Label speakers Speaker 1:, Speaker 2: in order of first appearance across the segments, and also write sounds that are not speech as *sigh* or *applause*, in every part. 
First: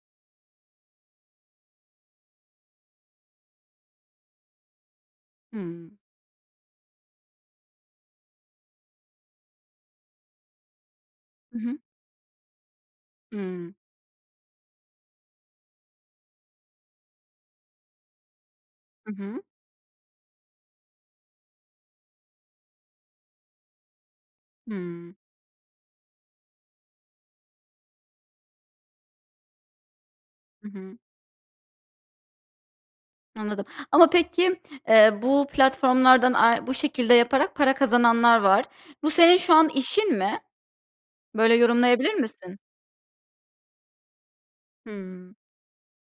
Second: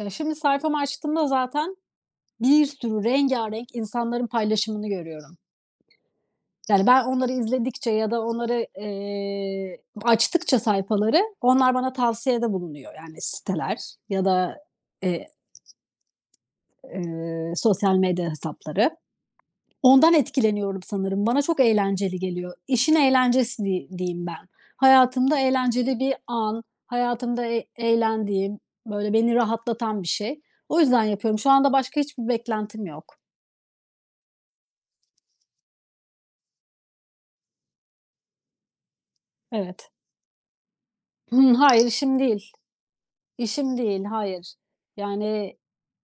Speaker 1: Eee, şimdi sayfamı açtığımda zaten bir sürü rengarenk insanların paylaşımını görüyorum.
Speaker 2: Hımm.
Speaker 1: Yani ben onları izledikçe ya da onları, eee, açtıkça sayfaları,
Speaker 2: I
Speaker 1: onlar
Speaker 2: hı.
Speaker 1: bana tavsiyede bulunuyor. Yani
Speaker 2: Hımm.
Speaker 1: siteler ya da, eee, eee, sosyal medya hesapları.
Speaker 2: Hı hı.
Speaker 1: Ondan etkileniyorum sanırım. Bana çok eğlenceli geliyor. İşin eğlencesi di diyeyim ben.
Speaker 2: Hımm.
Speaker 1: Hayatımda eğlenceli bir an, hayatımda e eğlendiğim, böyle beni rahatlatan bir şey.
Speaker 2: I
Speaker 1: O
Speaker 2: hı.
Speaker 1: yüzden yapıyorum. Şu anda başka hiçbir beklentim yok.
Speaker 2: Anladım ama peki, eee, bu platformlardan ay bu şekilde yaparak para kazananlar var. Bu senin şu an
Speaker 1: Evet.
Speaker 2: işin mi?
Speaker 1: Hımm.
Speaker 2: Böyle
Speaker 1: Hayır,
Speaker 2: yorumlayabilir
Speaker 1: işim değil.
Speaker 2: misin?
Speaker 1: İşim değil. Hayır.
Speaker 2: Hımm.
Speaker 1: Yani,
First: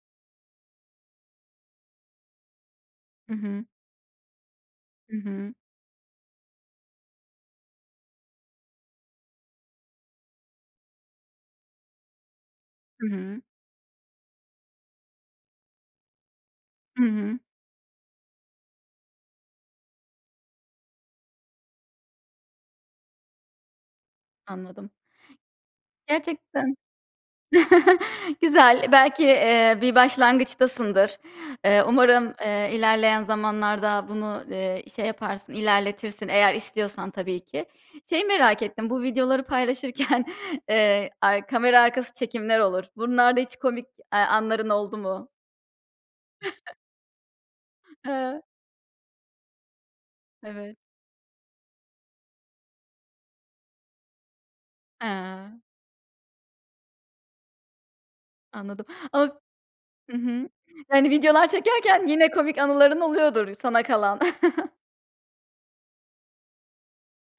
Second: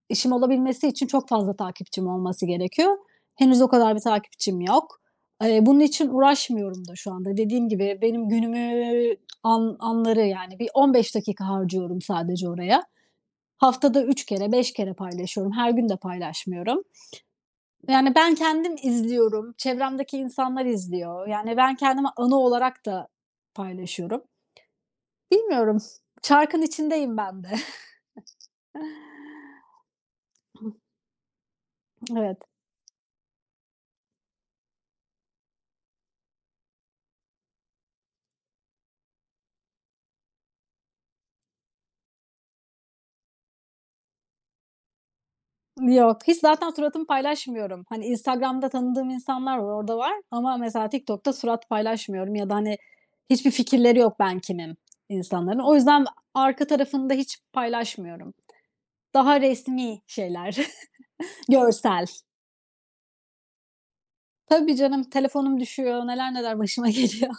Speaker 1: işim olabilmesi için çok fazla takipçim olması gerekiyor.
Speaker 2: Hı
Speaker 1: Henüz
Speaker 2: hı.
Speaker 1: o kadar bir takipçim yok.
Speaker 2: Hı hı.
Speaker 1: Eee, bunun için uğraşmıyorum da şu anda. Dediğim gibi, benim günümü, an anları, yani, bir 15 dakika harcıyorum sadece oraya.
Speaker 2: I hı.
Speaker 1: Haftada 3-5 kere paylaşıyorum. Her gün de paylaşmıyorum
Speaker 2: Hı hı.
Speaker 1: ve, yani, ben kendim izliyorum. Çevremdeki insanlar izliyor. Yani, ben kendimi anı olarak da paylaşıyorum.
Speaker 2: Anladım.
Speaker 1: Bilmiyorum. Çarkın
Speaker 2: Gerçekten.
Speaker 1: içindeyim ben de.
Speaker 2: *chuckles*
Speaker 1: *chuckles*
Speaker 2: Güzel. Belki bir, eee, başlangıçtasındır. Eee, umarım,
Speaker 1: Evet.
Speaker 2: eee, ilerleyen zamanlarda bunu, eee, şey yaparsın, ilerletirsin. Eğer istiyorsan tabii ki. Şeyi merak ettim. Bu videoları paylaşırken, *chuckles* eee, ar kamera arkası çekimler olur. Bunlarda hiç komik, eee, anların oldu mu?
Speaker 1: Yok, hiç. Zaten
Speaker 2: *chuckles*
Speaker 1: suratımı paylaşmıyorum. Hani,
Speaker 2: He.
Speaker 1: Instagram'da tanıdığım insanlar var, orada var ama
Speaker 2: Evet.
Speaker 1: mesela TikTok'ta surat paylaşmıyorum ya da, hani, hiçbir fikirleri yok ben kimim insanların.
Speaker 2: He.
Speaker 1: O yüzden arka tarafını da hiç paylaşmıyorum.
Speaker 2: Anladım, ma
Speaker 1: Daha resmî
Speaker 2: Hı hı,
Speaker 1: şeyler,
Speaker 2: yani videolar
Speaker 1: görsel.
Speaker 2: çekerken yine komik anıların oluyordur sana kalan.
Speaker 1: Tabii
Speaker 2: *chuckles*
Speaker 1: canım, telefonum düşüyor. Neler neler başıma geliyor.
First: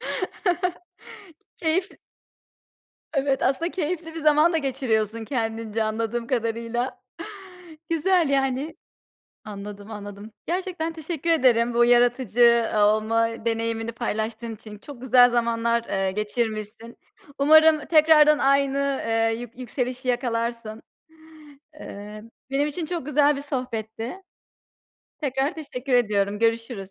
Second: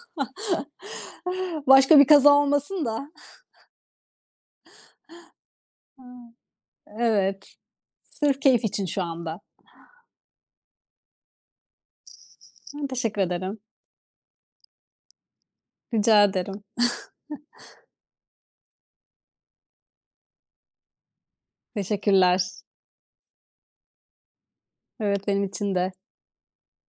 Speaker 1: *chuckles*
Speaker 2: *chuckles* Keyif
Speaker 1: Başka bir kaza olmasın da.
Speaker 2: Evet, aslında keyifli bir zaman da geçiriyorsun kendince, anladığım
Speaker 1: Aaa,
Speaker 2: kadarıyla.
Speaker 1: evet.
Speaker 2: *chuckles* Güzel
Speaker 1: Sırf keyif
Speaker 2: yani.
Speaker 1: için şu anda.
Speaker 2: Anladım, anladım. Gerçekten teşekkür ederim bu yaratıcı
Speaker 1: Teşekkür
Speaker 2: olma
Speaker 1: ederim.
Speaker 2: deneyimini paylaştığın için. Çok güzel zamanlar, eee,
Speaker 1: Rica ederim.
Speaker 2: geçirmişsin. Umarım
Speaker 1: *chuckles*
Speaker 2: tekrardan aynı, eee, yük yükselişi yakalarsın. Eee,
Speaker 1: Teşekkürler.
Speaker 2: benim için çok güzel bir sohbetti.
Speaker 1: Evet, benim
Speaker 2: Tekrar
Speaker 1: için
Speaker 2: teşekkür
Speaker 1: de.
Speaker 2: ediyorum. Görüşürüz.